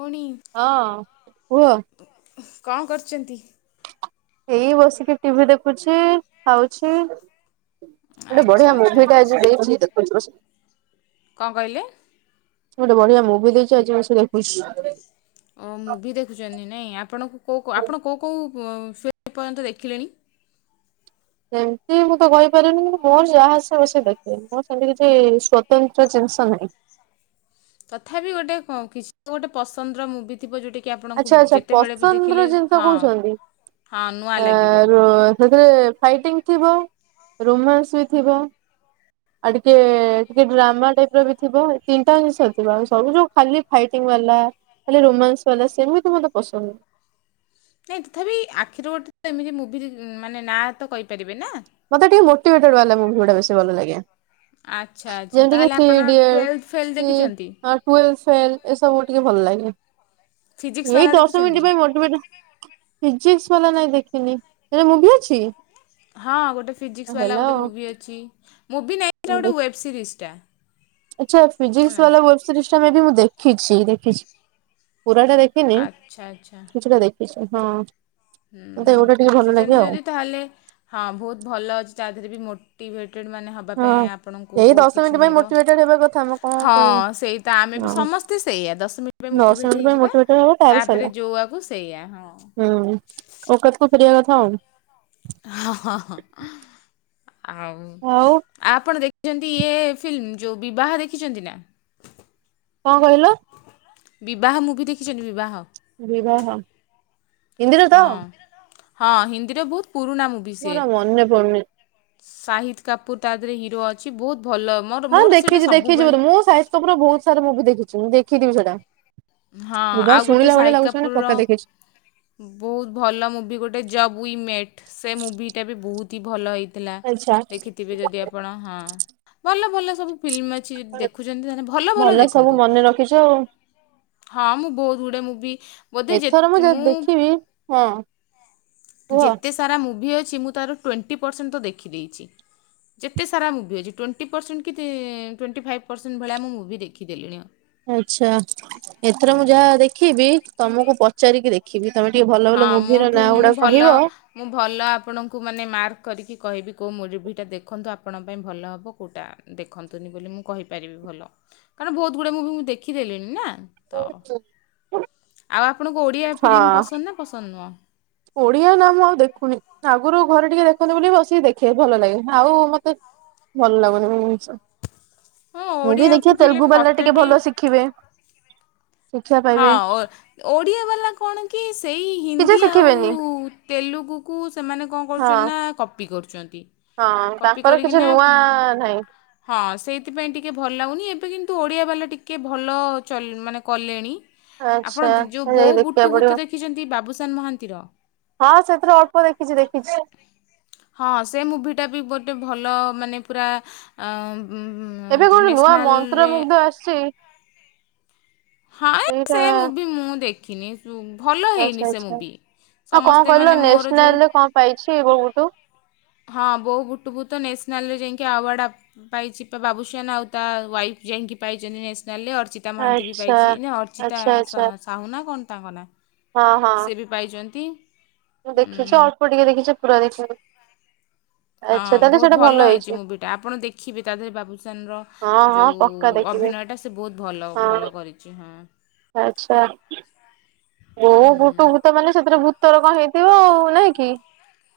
ପୁଣି ହଁ କୁହ? କଣ କରୁଚନ୍ତି? ଏଇ ବସିକି ଟିଭିି ଦେଖୁଛି। ଖାଉଛି ଗୋଟେ ଆଚ୍ଛା ବଢିଆ ଆଚ୍ଛା ମୁଭିଟେ ଆଜି ଦେଇଛି। କଣ କହିଲେ? ଗୋଟେ ବଢିଆ ମୁଭି ଦେଇଛି ଆଜି ବସି ଦେଖୁଛି। ଓ ମୁଭି ଦେଖୁଛନ୍ତି ନାଇଁ ଆପଣଙ୍କୁ କୋଉ କ ଆପଣ କୋଉ କୋଉ ପୁଅ ସେ ଏପର୍ଯ୍ୟନ୍ତ ଦେଖିଲେଣି। ସେମତି ମୁଁ ତ କହିପାରିବିନି ଜିନ୍ତୁ ମୋର ଯାହା ଆସିବ ବସି ଦେ ପ୍ରେମ ସେମତି କିଛି ସ୍ଵତନ୍ତ୍ର ଜିନିଷ ନାହିଁ। ତଥାପି ଗୋଟେ କ-କିଛି ତ ଗୋଟେ ପସନ୍ଦର ମୁଭି ଥିବ ଯୋଉଟା କି ଆପଣଙ୍କୁ ଆଚ୍ଛା ଆଚ୍ଛା ଯେତେବେଳେ ବି ଦେଖିଲେ ପସନ୍ଦର ଜିନିଷ ହଁ କହୁଛନ୍ତି ହଁ ନୂଆ ଆ ଲାଗିବ। ରୋ ସେଥିରେ ଫାଇଟିଙ୍ଗ ଥିବ ରୋମାନ୍ସ ବି ଥିବ। ଆଉ ଟିକେ ଟିକେ ଡ୍ରାମା ଟାଇପିର ବି ଥିବ ତିନଟା ଜିନଷ ଥିବ ଆଉ ସବୁ ଯୋଉ ଖାଲି ଫାଇଟିଂ ବାଲା ଖାଲି ରୋମାନ୍ସ ବାଲା ସେମିତି ମତେ ପସନ୍ଦ ନୁହଁ। ନାଇଁ ତଥାପି ଆଖିରୁ ଗୋଟେ ତ ଏମିତି ମୁଭି ଯ ଉଁ ମାନେ ନାଁ ତ କହି ପାରିବେ ନା। ମତେ ଟିକେ ମୋଟିଭେଟେଡ୍ ବାଲା ମୁଭି ଗୁଡା ବେଶୀ ଭଲ ଲାଗେ। ଆଚ୍ଛା ଆଚ୍ଛା ଯେମିତି କି ତାହେଲେ ଥ୍ରୀ ଆପଣ ଟୁଏଲଥ୍ ଫେଲ୍ ଦେଖିଚନ୍ତି? ଟୁଏଲ ଫେଲ୍ ଏସବୁ ଟିକେ ଭଲ ଲାଗେ ଫିଜିକ୍ସ ଏଇ ବାଲା ଦଶ ଦେଖିଛନ୍ତି? ମିନିଟ୍ ପାଇଁ ମୋଟିଭେଟ୍। ଫିଜିକ୍ସ ବାଲା ନାଇଁ ଦେଖିନି ସେ ମୁଭି ଅଛି? ହଁ ଗୋଟେ ଫିଜିକ୍ସ ବାଲା ହେଲା ଗୋଟେ ଆଉ। ମୁଭି ଅଛି ମୁଭି ନାଇଁ ସେଟା ଗୋଟେ ୱେବ୍ ସିରିଜ୍ ଟା। ଆଚ୍ଛା ଫିଜିକ୍ସ ବାଲା ୱେବ ସିରିଜ୍ ଟା ମେ ବି ମୁଁ ଦେଖିଚି ଦେଖିଚି ପୁରା ଟା ଦେ ହିନି ଆଚ୍ଛା ଆଚ୍ଛା କିଛିଟା ଦେଖିଚି ହଁ। ମତେ ହୁଁ ଏଗୁଟା ଟିକେ ଭଲ ଲାଗେ ଦେଖିଚନ୍ତି ଆଉ ଯଦି ତାହେଲେ ହଁ ବହୁତ ଭଲ ଅଛି ତା ଦେହରେ ବି ମୋଟିଭେଟେଡ ମାନେ ହବ ବା ପାଇଁ ହଁ। ଆପଣଙ୍କୁ ଏଇ ଦଶ ବହୁତ କିଛି ମିନିଟ୍ ପାଇଁ ମିଳିବ ମୋଟିଭେଟେଡ ହେବା କଥା ଆମେ କଣ ହଁ କହିବୁ ସେଇ ତ ଆମେ ବି ହଁ। ସମସ୍ତେ ସେଇଆ ଦଶ ମିନି ଏବେ ଦଶ ମୋଟିଭେଟ ମିନିଟ୍ ପାଇଁ ହେଇଯିବା ମୋଟିଭେଟେଡ ହବ ସଇଲା ତାପରେ ଯୋଉ ଆକୁ ସେଇଆ ହଁ। ଓକାତ କୁ ଫେରିବା କଥା ଆଉ। ହଁ ହ ହଁ ଆଉ ଆଉ ଆପଣ ଦେଖିଚନ୍ତି ଇଏ ଫିଲ୍ମ ଯୋଉ ବିବାହ ଦେଖିଚନ୍ତି ନା? କଣ କହିଲୁ? ବିବାହ ମୁଭି ଦେଖିଚନ୍ତି ବିବାହ। ବିବାହ। ହିନ୍ଦୀରେ ତ ହଁ ହଁ ହିନ୍ଦୀରେ ବହୁତ ପୁରୁଣା ମୁଭି ସିଏ। ମୋର ମନେ ପଡୁନି ସାହିଦ୍ କାପୁର ତା ଦେହେରେ ହିରୋ ଅଛି ବହୁତ ଭଲ। ମୋର ହଁ ମୋର ସେଇଟା ଦେଖିଚି ଦେଖିଚି ସବୁବେଳେ ବୋଧେ ମୁଁ ସାହିଦ୍ କପୁରର ବହୁତ ସାରା ମୁଭି ଦେଖିଚି ମୁଁ ଦେଖିଥିବି ସେଇଟା। ହଁ ବିବାହ ଆଉ ଗୋଟେ ଶୁଣିଲା ଭଳିଆ ସାହିଦ୍ ଲାଗୁଛି ମାନେ କାପୁରର ପକ୍କା ଦେଖିଛି। ବହୁତ ଭଲ ମୁଭି ଗୋଟେ ଜବ୍ ଉଇ ମେଟ୍ ସେ ମୁଭିଟା ବି ବହୁତ। ତି ଭଲ ହେଇଥିଲା ଆଚ୍ଛା। ଦେଖିଥିବେ ଯଦି ଆପଣ ହଁ ଭଲ ଭଲ ସବୁ ଫିଲ୍ମ ଅଛି ଦେଖୁଚନ୍ତି ତାହେଲେ ଭଲ ଭଲ ଦେଖନ୍ତୁ। ଏ ଯୋଉ ହଁ ମୁଁ ବହୁତ ଗୁଡେ ମୁଭି ବୋଧେ ଯେ ଏଥର ତ ଯଦି ମୁଁ ଦେଖିବି ହଁ କୁହ। ଯେତେ ସାରା ମୁଭି ଅଛି ମୁଁ ତାର ଟ୍ୱେଣ୍ଟି ପରସେଣ୍ଟ ତ ଦେଖିଦେଇଚି। ଯେତେ ସାରା ମୁଭି ଅଛି ଟ୍ୱେଣ୍ଟି ପରସେଣ୍ଟ କି ତି ଟ୍ୱେଣ୍ଟି ଫାଇଭ୍ ପରସେଣ୍ଟ ଭଳିଆ ମୁଁ ମୁଭି ଦେଖିଦେଲିଣି। ଆଚ୍ଛା ଏଥର ମୁଁ ଯାହା ଦେଖିବି ତମୁକୁ ପଚାରିକି ଦେ ଖିବି ତମେ ଟିକେ ଭଲ ଭଲ ହଁ ମୁଭିର ମୋଠୁ ନାଁ ମୁଁ ଗୁଡା ଭଲ କହିବ। ମୁଁ ଭଲ ଆପଣଙ୍କୁ ମାନେ ମାର୍କ କରିକି କହିବି କୋଉ ମୁର୍ଭିଟା ଦେଖନ୍ତୁ ଆପଣଙ୍କ ପାଇଁ ଭଲ ହବ କୋଉଟା ଦେଖନ୍ତୁନି ବୋଲି ମୁଁ କହିପାରିବି ଭଲ କାରଣ ବହୁତ ଗୁଡେ ମୁଭି ମୁଁ ଦେଖି ଦେଲିଣି ନା। ତ ଆଉ ଆପଣଙ୍କୁ ଓଡ଼ିଆ ଫିଲ୍ମ ପସନ୍ଦ ନା ପସନ୍ଦ ନୁହଁ? ଓଡିଆ ନା ମୁଁ ଆଉ ଦେଖୁନି ଆଗୁରୁ ଘରେ ଟିକେ ଦେଖନ୍ତି ବୋଲି ବସିକି ଦେଖେ ଭଲ ଲାଗେ ଆଉ ମତେ ଭଲ ଲାଗୁନି ହଁ ଓଡ଼ିଆ ମୁଭି ଦେଖିବା ଫିଲ୍ମ ତେଲଗୁ ବାଲା ମୋତେ ଟିକେ ବି ଭଲ ଶିଖିବେ ଶିକ୍ଷା ପାଇବେ ହଁ ଓଡ଼ିଆ ବାଲା କଣ କି ସେଇ କିଛି ହିନ୍ଦୀ ଶିଖିବେନି ଆଉ ତେଲୁଗୁକୁ ସେମାନେ କଣ କରୁଛନ୍ତି ହଁ। ନା କପି କରୁଛନ୍ତି। ହଁ କପି ତାଙ୍କର କିଛି କରିକିନା ନୂଆ ନାହିଁ। ହଁ ସେଇଥିପାଇଁ ଟିକେ ଭଲ ଲାଗୁନି ଏବେ କିନ୍ତୁ ଓଡ଼ିଆ ବାଲା ଟିକେ ଭଲ ଚଲେ ମାନେ କଲେଣି। ଆପଣ ଆଚ୍ଛା ଯୋଉ ଯାଇ ବୋଉ ଦେଖିବାକୁ ପଡିବ। ବୁଟୁଭୂତ ଦେଖିଛନ୍ତି ବାବୁସାନ ମହାନ୍ତିର? ହଁ ସେଥିରେ ଅଳ୍ପ ଦେଖିଛି ଦେଖିଛି। ହଁ ସେ ମୁଭିଟା ବି ଗୋଟେ ଭଲ ମାନେ ପୁରା ଆ ଏବେ କଣ ନୂଆ ମନ୍ତ୍ର ମୁଗ୍ଧ ଆସିଛି ହଁ, ସେଇଟା ସେ ମୁଭି ମୁଁ ଦେଖିନି। ଭଲ ହେଇନି ସେ ମୁଭି। ହଉ କଣ ସମସ୍ତେ କହିଲ? ମାନେ ମୋର ଯୋଉ ନ୍ୟାସନାଲ ରେ କଣ ପାଇଛି ବୋଉବୁଟୁ? ହଁ, ବୋଉବୁଟୁ ଭୂତ ନେସନାଲ ରେ ଯାଇକି ଆୱାର୍ଡ ଆ ପାଇଛି ବାବୁସଆନ୍ ଆଉ ତା ୱାଇଫ୍ ଯାଇକି ପାଇଛନ୍ତି, ନ୍ୟାସନାଲରେ। ଅର୍ଚ୍ଚତା ମହାନ୍ତି ବି ଆଚ୍ଛା। ପାଇ ଅର୍ଚିତା ଆଚ୍ଛା ଆଚ୍ଛା ସାହୁନା କଣ ତାଙ୍କ ନା? ହଁ ହଁ ସେ ବି ପାଇଛନ୍ତି। ମୁଁ, ଦେଖିଛି ଉଁ, ଅଳ୍ପ ଟିକେ ଦେଖିଛି, ପୁରା ଦେଖିନି। ହଁ, ଆଚ୍ଛା ତାହେଲେ ବହୁତ ସେଇଟା ଭଲ ହେଇଛି ମୁଭିଟା। ଆପଣ ଦେଖିବେ ତା ଦେହରେ ବାବୁଶାନ୍ ର ହଁ ହଁ ପକ୍କା ଯେଉଁ ଦେଖିବି ଅଭିନୟଟା ସେ ବହୁତ ଭଲ, ହଁ ଭଲ କରିଛି ହଁ। ଆଚ୍ଛା। ବୋଉ ହୁଁ। ବୁଟୁ ଭୂତ ମାନେ ସେଥିରେ ଭୁ ତୋର କଣ ହେଇଥିବ ଆଉ ନାଇଁ କି?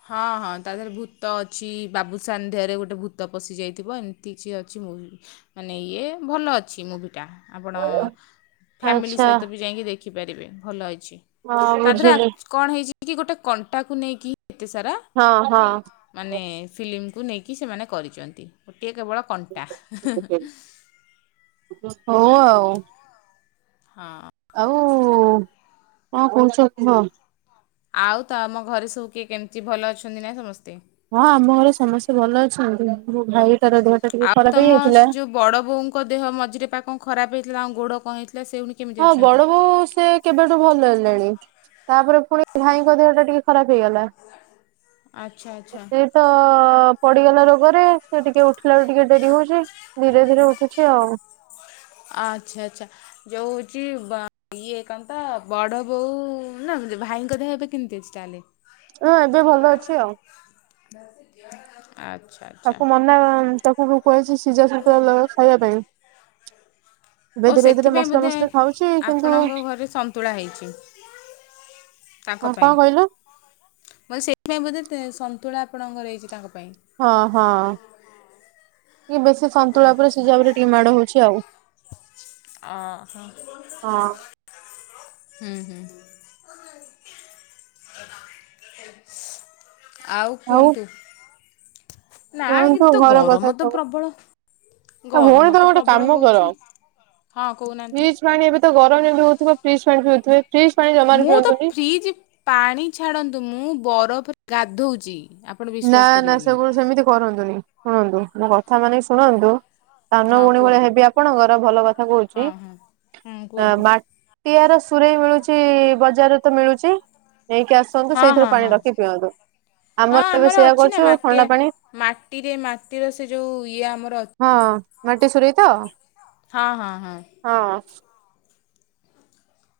ହଁ, ହଁ ତା ଦେହରେ ଭୂତ ଅଛି। ବାବୁଶାନ୍ ଦେହରେ ଗୋଟେ ଭୂତ ପଶିଯାଇଥିବ ଏମ ଏତି କିଛି ଅଛି ମୁଭି ମାନେ ଇଏ ଭଲ ଅଛି ମୁଭିଟା। ଆପଣ ଫ୍ୟାମିଲି ଆଚ୍ଛା। ସହିତ ବି ଯାଇକି ଦେଖିପାରିବେ ଭଲ ହେଇଛି। ହଁ ତା ବୁଝିଲି ଦେହରେ କଣ ହେଇଛି କି ଗୋଟେ କଣ୍ଟାକୁ ନେଇକି ଏତେ ସାରା ହଁ, ହଁ। ମାନେ ଫିଲ୍ମକୁ ନେଇକି ସେମାନେ କରିଛନ୍ତି ଗୋଟିଏ କେବଳ କଣ୍ଟା। ହଉ ଆଉ। ହଁ। ଆଉ କଣ କହୁଛ କୁହ। ଆଉ ତ ଆମ ଘରେ ସବୁ କିଏ କେମିତି ଭଲ ଅଛନ୍ତି ନାାଇଁ ସମସ୍ତେ? ହଁ, ଆମ ଘରେ ସମସ୍ତେ ଭଲ ଅଛନ୍ତି। ମୋ ଭାଇ ତାର ଦେହ ଟା ଟିକେ ଖରାପ ହେଇଯାଇଥିଲା। ବଡ ବୋଉଙ୍କ ଦେହ ମଝିରେ ପା କଣ ଖରାପ ହେଇଥିଲା, ଆଉ ଗୋଡ କଣ ହେଇଥିଲା ସେଉ ହଁ ବଡ ବୋଉ ସେ କେବେଠୁ ଭଲ ହେଲେଣି। ତାପରେ ପୁଣି ଭାଇଙ୍କ ଦେହ ଟା ଟିକେ ଖରାପ ହେଇଗଲା। ଆଚ୍ଛା ଆଚ୍ଛା ସେ ତ ପଡିଗଲା ରୋଗରେ ସେ ଟିକେ ଉଠିଲା ବେଳକୁ ଟିକେ ଡେରି ହଉଛି। ଧୀରେ ଧୀରେ ଉଠୁଛି ଆଉ। ଆଚ୍ଛା। ଆଚ୍ଛା। ଯୋଉ ହଉଛି ଇଏ କନ୍ତା ବଡ ବୋଉ ନା ଭାଇଙ୍କ ଦେହ ଏବେ କିିମିଟିଅଛି ତାହେଲେ? ହ ଏବେ ଭଲ ଅଛି ଆଉ। [unintelligible] ଆଚ୍ଛା। ତାକୁ ମନା ତାକୁ ବି କୁହାଯାଇଛି ସିଝା ସିଜା ଖାଇବା ପାଇଁ। ଏବେ ଓ ଧୀରେ ଧୀରେ ସେଥିପାଇଁ ମସଲା ବୋଧେ ମସଲା ଖାଉଛି କିନ୍ତୁ ଆପଣଙ୍କ ଘରେ ସନ୍ତୁଳା ହେଇଛି ହଁ, କଣ କହିଲ? ବ [unintelligible] ସେଇଥିପାଇଁ ବୋଧେ ସନ୍ତୁଳା ଆପଣଙ୍କର ହେଇଛି ତାଙ୍କ ପାଇଁ? ହଁ ହଁ ଇଏ ବେଶୀ ସନ୍ତୁଳା ପରେ ଆଚ୍ଛା ସିଝାବରେ ଟିକେ ମାଡ ହୋଉଚି ଆଉ। ଓହୋ ହଁ ହୁଁ ହୁଁ [unintelligible] ଆଉ କୁଅନ୍ତୁ। ନା ଏଇ କୁହନ୍ତୁ ତ ଘର କଥା ଗରମ ତ ସବୁ ପ୍ରବଳ ଆଉ ଭଉଣୀ ଗରମ ତମେ ତ ଗୋଟେ ପ୍ରବଳ କାମ କର ହୋଉଚି, ହଁ କୋଉନାହାନ୍ତି ଫ୍ରିଜ ପାଣି ଏବେ ତ ଗରମ ଯେତି ହୋଉଥିବ ପ୍ରିଜ ପାଣି ପିଉଥିବେ ଫ୍ରିଜ ପାଣି ଜମାରୁ ମୁଁ ତ ପିଅନ୍ତୁନି ଫ୍ରିଜି ପାଣି ଛାଡନ୍ତୁ, ମୁଁ ବରଫରେ ଗାଧୋଉଚି ଆପ୍ ନା ନା ସେବୁଲ୍ ସେମିତି କରନ୍ତୁନି, ଶୁଣନ୍ତୁ ମୋ କଥା ମାନକି ଶୁଣନ୍ତୁ ସାନ ହଁ ଭୋଉଣୀ ଭଳିଆ କୁହନ୍ତୁ ହେବି ଆପଣଙ୍କର ଭଲ କଥା ହଁ କହୁଛି ହଁ ହଁ କୁହନ୍ତୁ ମା ଟିଆର ସୁରେଇ ମିଳୁଚି ବଜାରେ ତ ମିଳୁଚି ନେଇକି ଆସନ୍ତୁ ହଁ ସେଇଥିରୁ ହଁ ପାଣି ହଁ ରଖି ପିଅନ୍ତୁ। ହଁ ଆମର ଏବେ ସେଇୟା ଅଛି ନା କରୁଚୁ ମାଟିଆ ଥଣ୍ଡା ପାଣି ମାଟିରେ ମାଟିରେ ସେ ଯୋଉ ଇଏ ଆମର ଅଛ ହଁ ମାଟି ସୁୁରେଇତ ହଁ ହଁ ହଁ ହଁ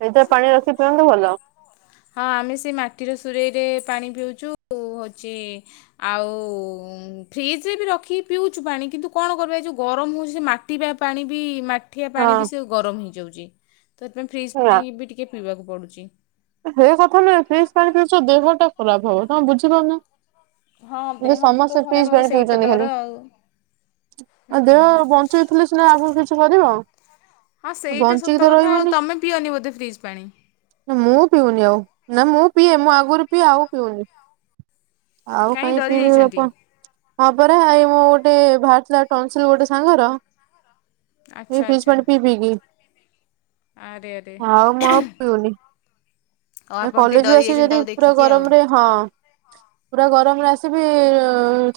ଏଇତିରେ ପାଣି ରଖି ପିଅନ୍ତୁ ଭଲ। ହଁ ଆମେ ସେଇ ମାଟିର ସୁରେଇରେ ପାଣି ପିଉଚୁ ଉ ହୋଉଚି ଆଉ ଫ୍ରିଜିରେ ବି ରଖିକି ପିଉଚୁ ପାଣି କିନ୍ତୁ କଣ କରିବା ଏ ଯେଉଁ ଗରମ ହେଉଚି ସେ ମାଟ ତିବା ପାଣି ବି ମାଟ ଠିଆ ପାଣି ବି ହଁ ସେ ଗରମ ହେଇଯାଉଚି। ତ ଏଥିପାଇଁ ଫ୍ରିଜ୍ ପାଇଁ ବି ଟିକେ ପିଇବାକୁ ପଡୁଚି। ହେ କଥା ନୁହେଁ, ଫ୍ରୀଜ୍ ପାଣି ଦେହଟା ଖରାପ ହବ, ତମ ବୁଝିପାରୁନ। ହଁ ଏବେ ଦେହ ତ ସମସ୍ତେ ଖରାପ ପିଜ୍ ହବ ପାଣି ସେଇ ତ ପିଉଚନ୍ତି ଡର ଖାଲି। ଆଉ ଆଉ ଦେହ ହୁଁ ବଞ୍ଚେଇଥିଲେ ସିନା ଆଗକୁ କିଛି କରିବ। ହଁ ସେଇଟା ବଞ୍ଚିକି ସତ ତ କଥା ଉ, ରହିବନି ତୁମେ ପିଅନି ବୋଧେ ଫ୍ରିଜ୍ ପାଣି ମୁଁ ପିଉନି ଆଉ, ନା ମୁଁ ପିଏ ମୁଁ ଆଗରୁ ପିଏ ଆଉ ପିଉନି। ଆଉ କାହିଁ କାଇଁ ଡରି ପିବେ ଯାଇଛନ୍ତି ଆପଣ ହଁ ପରା ଆଇ ମୁଁ ଗୋଟେ ଭାର ଥିଲା ଟନ୍ ସିଲ୍ ଗୋଟେ ସାଙ୍ଗର ଏ ଆଚ୍ଛା ଫିସ୍ ଆଚ୍ଛା ପାଣି ପି ପିଇ କି, ଆରେ ଆରେ ଆଉ ମୁଁ ଆଉ ପିଉନି। ଆଉ ଆ ଆପଣ ଟିକେ କଲେଜ ରୁ ଡରି ଆସି ଯାଇଛନ୍ତି ଯଦି ତାକୁ ପୁରା ଦେଖିକି ଆଉ ଗରମ୍ ରେ ହଁ ପୁରା ଗରମ ରେ ଆସିବି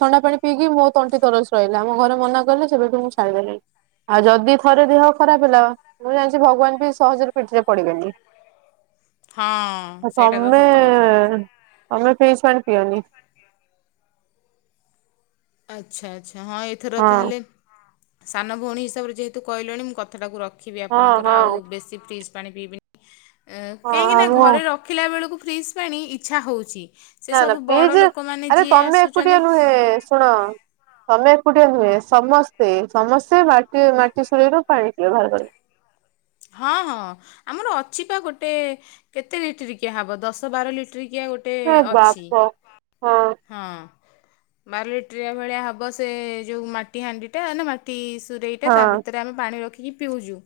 ଥଣ୍ଡା ପାଣି ପିଇକି ମୋ ତଣ୍ଟି ତରସ ରହିଲା, ମୋ ଘରେ ମନା କଲେ ସେବେଠୁ ମୁ ଚା [unintelligible] ଆଉ ଯଦି ଥରେ ଦେହ ଖରାପ ହେଲା, ମୁଁ ଜାଣିଚି ଭଗବାନ ବି ସହଜରେ ପିଠିରେ ପଡିବେନି। ହଁ ଆ ସେଇଟା ତ ସତ କଥା। ତମେଏ, ତମେ ଫିଶ୍ ପାଣି ପିଅନି। ଆଚ୍ଛା ଆଚ୍ଛା ହଁ ଏଇଥର ହଁ ତାହେଲେ ସାନ ଭଉଣୀ ହିସାବରେ ଯେହେତୁ କଇଲେଣି ମୁଁ କଥାଟାକୁ ରଖ ଖିବି ହଁ ଆପଣଙ୍କର ଆଉ ହଁ ବେଶୀ ଫ୍ରିଜ୍ ପାଣି ପିଇବି, ଏଁ କଇଁକି ହଁ ନା ମୁଁ ଘରେ ର ଖିଲା ବେଳକୁ ଫ୍ରିସ୍ ପାଣି, ଇଚ୍ଛା ହୋଉଚି ନା ନା ଫ୍ରୀଜି, ଆରେ ତମେ ଏକୁଟିଆ ନୁହେଁ ଶୁଣ ତମେ ଏକୁଟିଆ ନୁହେଁ, ସମସ୍ତେ ସମସ୍ତେ ବାଟି ମାଟି ଶୁରେଇ ରୁ ପାଣି ପିଅ ଘରେ ଘରେ ହଁ ହଁ ଆମର ଅଛି ପା ଗୋଟେ କେତେ ଲିଟରି କିିଆ ହବ ଦଶ ବାର ଲିଟ୍ରିକିିଆ ଗୋଟ ହେ ବାପ, ହଁ ହଁ ବାର ଲିଟ୍ରିଆ ଭଳିଆ ହେବ ସେ ଯୋଉ ମାଟି ହାଣ୍ଡିଟା ନା ମା ଟି ସୁରେଇଟା ତା ଭିତରେ ଆମେ ପାଣି ରଖିକି ପିଉଜୁ,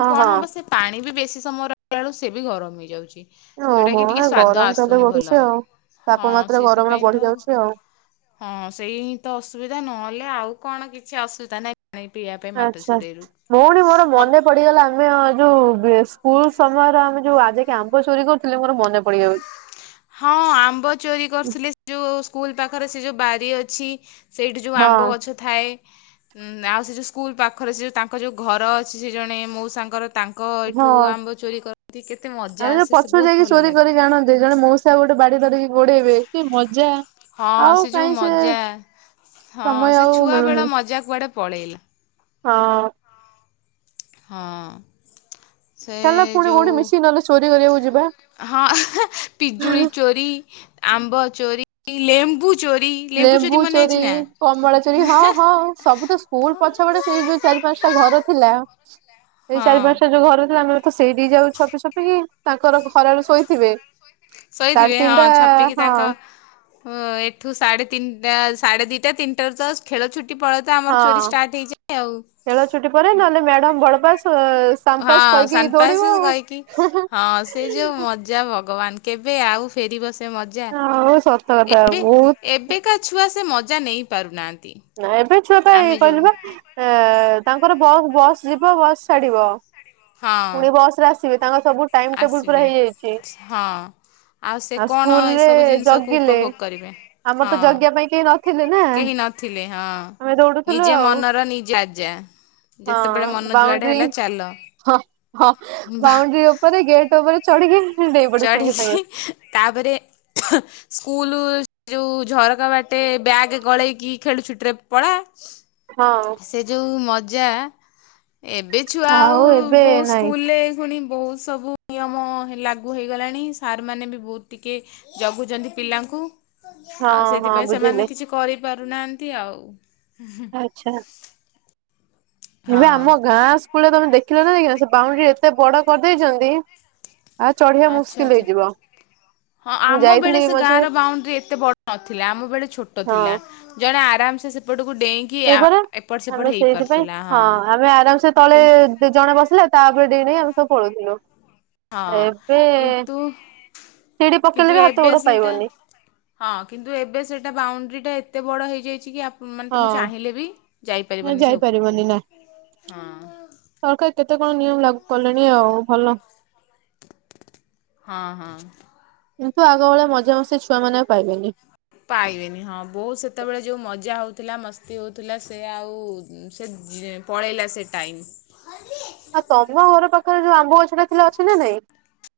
ହଁ ହଁ କଣ ହବ ସେ ପାଣି ବି ବେଶୀ ସମୟ ରହି ଲା ବେଳୁ ସେ ବି ଗରମ୍ ହେଇଯାଉଚି। ଯୋଉଟା ଓହୋ କି ଟିକେ ଏ ସ୍ଵାଦ ଗରମ ତାହେଲେ ଆସୁନି ଭଲ। ବଢୁଛି ଆଉ ହଁ ତାପମାତ୍ରା ଗରମର ବଢି ଯାଉଛି ଆଉ। ସେଇହିଁତ ଅସୁବିଧା ନହେଲେ ଆଉ କଣ କିଛି ଅସୁବଦା ନାଇଁ। [inaudible] ଆଚ୍ଛା, ଭଉଣୀ ମୋର ମତେ ମନେ ପଡିଗଲା ଆମେ ଯୋଉ ବେ-ସ୍କୁଲ ସମୟରେ ଆମେ ଯୋଉ ଗାଧେଇକି ଆମ୍ବ ଚୋରି କରୁଥିଲେ ମୋର ମନେ ପଡିଯାଉଚି। ହଁ ଆମ୍ବ ଚୋରି କରୁଥିଲେ-ଯୋଉ ସ୍କୁଲ ପାଖରେ ସେ ଯୋଉ ବାରି ଅଛି ସେଇଠି ଯୋଉ ହଁ ଆମ୍ବ ଗଛ ଥାଏ ଉଁ ଆଉ ସେ ଯୋଉ ସ୍କୁଲ ପାଖରେ ସେ ଯୋଉ ତାଙ୍କ ଯୋଉ ଘର ଅଛି ସେ ଜଣେ ମଉସାଙ୍କର ତାଙ୍କ ଏଠୁ ହଁ। ଆମ୍ବ ଚୋରି କର-ନ୍ତି କେତେ ମଜା ଆସେ ସେ ବହୁତ ଭଲ ଲାଗେ। ଜାଣନ୍ତି ଜଣେ ମଉସା ଗୋଟେ ବାଡି ଧରିକି ଗୋଡେଇବେ କି ମଜା। ହଁ ଆଉ ସେ ଯୋଉ କାହିଁ ମଜା, ହଁ ସମୟ ସେ ଆଉ ମିଳୁନି। ଛୁଆବେଳ ମଜା କୁଆଡ଼େ ପଳେଇଲା। ହଁ। ହଁ। ସେ ଚାଲ ପୁଣି ଯୋଉ କୋଉଠେ ମିଶିକି ନହେଲେ ଚୋରି କରିଆକୁ ଯିବ୍ ହଁ ପିଜୁଳି ଚୋରି ଆମ୍ବ ଚୋରି-ଲେମ୍ବୁ ଲେମ୍ବୁ ଚୋରି କମଳା ଚୋରି ହଁ ହଁ ସବୁ ତ ସ୍କୁଲ୍ ହଁ ପଛପଟେ ସେଇ ଯୋଉ ଚାରି ପାଞ୍ଚ୍ ଟା ଘର ଥିଲା, ସେଇ ଚାରି ପାଞ୍ଚ୍ ଟା ଯୋଉ ଘର ଥିଲା ଆମେ ତ ସେଇଠିକି ଯାଉ ଛପି ଛପିକି ତାଙ୍କର ଖରାରେ ଶୋଇଥିବେ ସାଢେ ଶୋଇଥିବେ ହଁ ତିନିଟା ଛପିକି ହଁ ତାଙ୍କ ହଁ ଏଠୁ ସାଢେତିନଟା ସାଢେଦିଇଟା ତିନଟା ତ ଖେଳଛୁଟି ପଳ ହଁ ଖେଳ ଛୁଟି ପରେ ନହେଲେ ମ୍ୟାଡାମ ବଡପାସ୍ ସ ହଁ ସାନ୍ ପାସ୍ କହିକି ହଁ ସେ ଯୋଉ ମଜା ଭଗବାନ୍। କେବେ ଆଉ ଫେରିବ ସେ ମଜା ସତକଥା ଏବେ ବହୁତ୍ ଏବେକା ଛୁଆ ସେ ମଜା ନେଇପାରୁନାହାଁନ୍ତି। ନାଇଁ ଏବେ ଛୁଆ ପାଇଁ କହିଲି ବା ଏ ତାଙ୍କର ବସ୍ ବସ୍ ଯିବ ବସ୍ ଛାଡିବ। ହଁ ପୁଣି ବସ୍ ରେ ଆସିବେ ତାଙ୍କର ସବୁ ଟାଇମ ଟେବୁଲ ପୁରା ଆସିବେ ହେଇଯାଇଚି। ହଁ ସେ ଆଉ କଣ ସ୍କୁଲ୍ ରେ ଏସବୁ ଜିନିଷକୁ ଜଗିଲେ ଉପଭୋଗ କରିବେ ଆମର ତ ହଁ ଜଗିବା ପାଇଁ କେହି ନଥିଲେ ନା। କେହି ନଥିଲେ ହଁ। ଆମେ ଦୌଡୁଥିଲୁ ନିଜେ ଆଉ ମନର ନିଜେ ଆଜା ଯେତେବେଳେ ହଁ ମନ ଯୁଆଡେ ବାଉଣ୍ଡ୍ରି ହେଲା ଚାଲ। ହଁ ହଁ ବା ବାଉଣ୍ଡ୍ରି ଉପରେ ଗେଟ୍ ଉପରେ ଚଢିକି ଡେଇଁପଡିବୁ ସାଙ୍ଗେ ସାଙ୍ଗେ ଚଢ଼ିକି ତାପରେ ସ୍କୁଲୁ ଯୋଉ ଝରକା ବାଟେ ବ୍ୟାଗେ ଗଳେଇକି ଖେଳ ଛୁଟିରେ ପଳା। ହ [inaudible] ହଁ ସେ ଯୋଉ ମଜା ଏବେ ଛୁଆ ଆଉ ଏବେ ବହୁତ୍ ନାଇଁ ସ୍କୁଲରେ ପୁଣି ବହୁତ୍ ସବୁ ନିୟମ ହେଲା। ଲାଗୁ ହେଇଗଲାଣି ସାରମାନେ ବି ବହୁତ୍ ଟିକେ ଜଗୁଚନ୍ତି ପିଲାଙ୍କୁ। ହଁ ଆଉ ହଁ ସେଥିପାଇଁ ସେମାନେ ବୁଝିଲି କିଛି କରିପାରୁନାହାନ୍ତି ଆଉ। ଆଚ୍ଛା। ହଁ ଏବେ ଆମ ଗାଁ ସ୍କୁଲରେ ତମେ ଦେଖିଲ ନା ନାଇକା ସେ ବାଉଣ୍ଡ୍ରି ଏତେ ବଡ କରିଦେଇଚନ୍ତି ଚଢିବା ଆଚ୍ଛା ମୁସ୍କିଲ୍ ଆଚ୍ଛା। ହେଇଯିବ। ହଁ ମୁଁ ଆମ ବେଳେ ଯାଇଥିଲି ସେ ଗାଁ ମଝିରେ ର ବାଉଣ୍ଡ୍ରି ଏତେ ବଡ ନଥିଲା ଆମ ବେଳେ ଛୋଟ ହଁ ଥିଲା। ଜଣେ ଆରାମ୍ ସେ ସେପଟକୁ ଡେଇଁ ସେଇପରା ଆମେ ସେଇଥି ପାଇଁ ହଁ ଆମେ ଆରାମ ସେ କି ତଳେ ସେ ଜଣେ ବସିଲେ ତାପରେ ଡେଇଁ ଡେଇଁ ଆମେ ସବୁ ପଳଉଥିଲୁ। ହଁ ଏବେ କିନ୍ତୁ ସିଡି କିନ୍ତୁ ପକେଇଲେ ବି ହାତ ଏବେ ଗୋଡ ସେଇଟା ପାଇବନି। ହଁ କିନ୍ତୁ ଏବେ ସେଇଟା ବାଉଣ୍ଡ୍ରିଟା ଏତେ ବଡ଼ ହେଇଯାଇଛି କି ଆ ମାନେ ତମେ ହଁ ଚାହିଁଲେ ବି ଯାଇପାରିବନି ସେ ଯାଇପାରିବନି ନା ଉପରକୁ ହଁ। ସରକାର କେତେ କଣ ନିୟମ ଲାଗୁ କଲେଣି ଆଉ ଭଲ। ହଁ ହଁ। କିନ୍ତୁ ଆଗ ଭଳିଆ ମଜାମସ୍ତି ଛୁଆମାନେ ଆଉ ପାଇବେନି। ପାଇବେନି ହଁ ବହୁ ସେତେବେଳେ ଯୋଉ ମଜା ହେଉଥିଲା ମସ୍ତି ହେଉଥିଲା ସେ ଆଉ ସେ ଯେ ପଳେଇଲା ସେ ଟାଇମ୍। ଆଉ ତମ ଘର ପାଖରେ ଯୋଉ ଆମ୍ବ ଗଛ ଟା ଥିଲା ଅଛି ନା ନାଇଁ?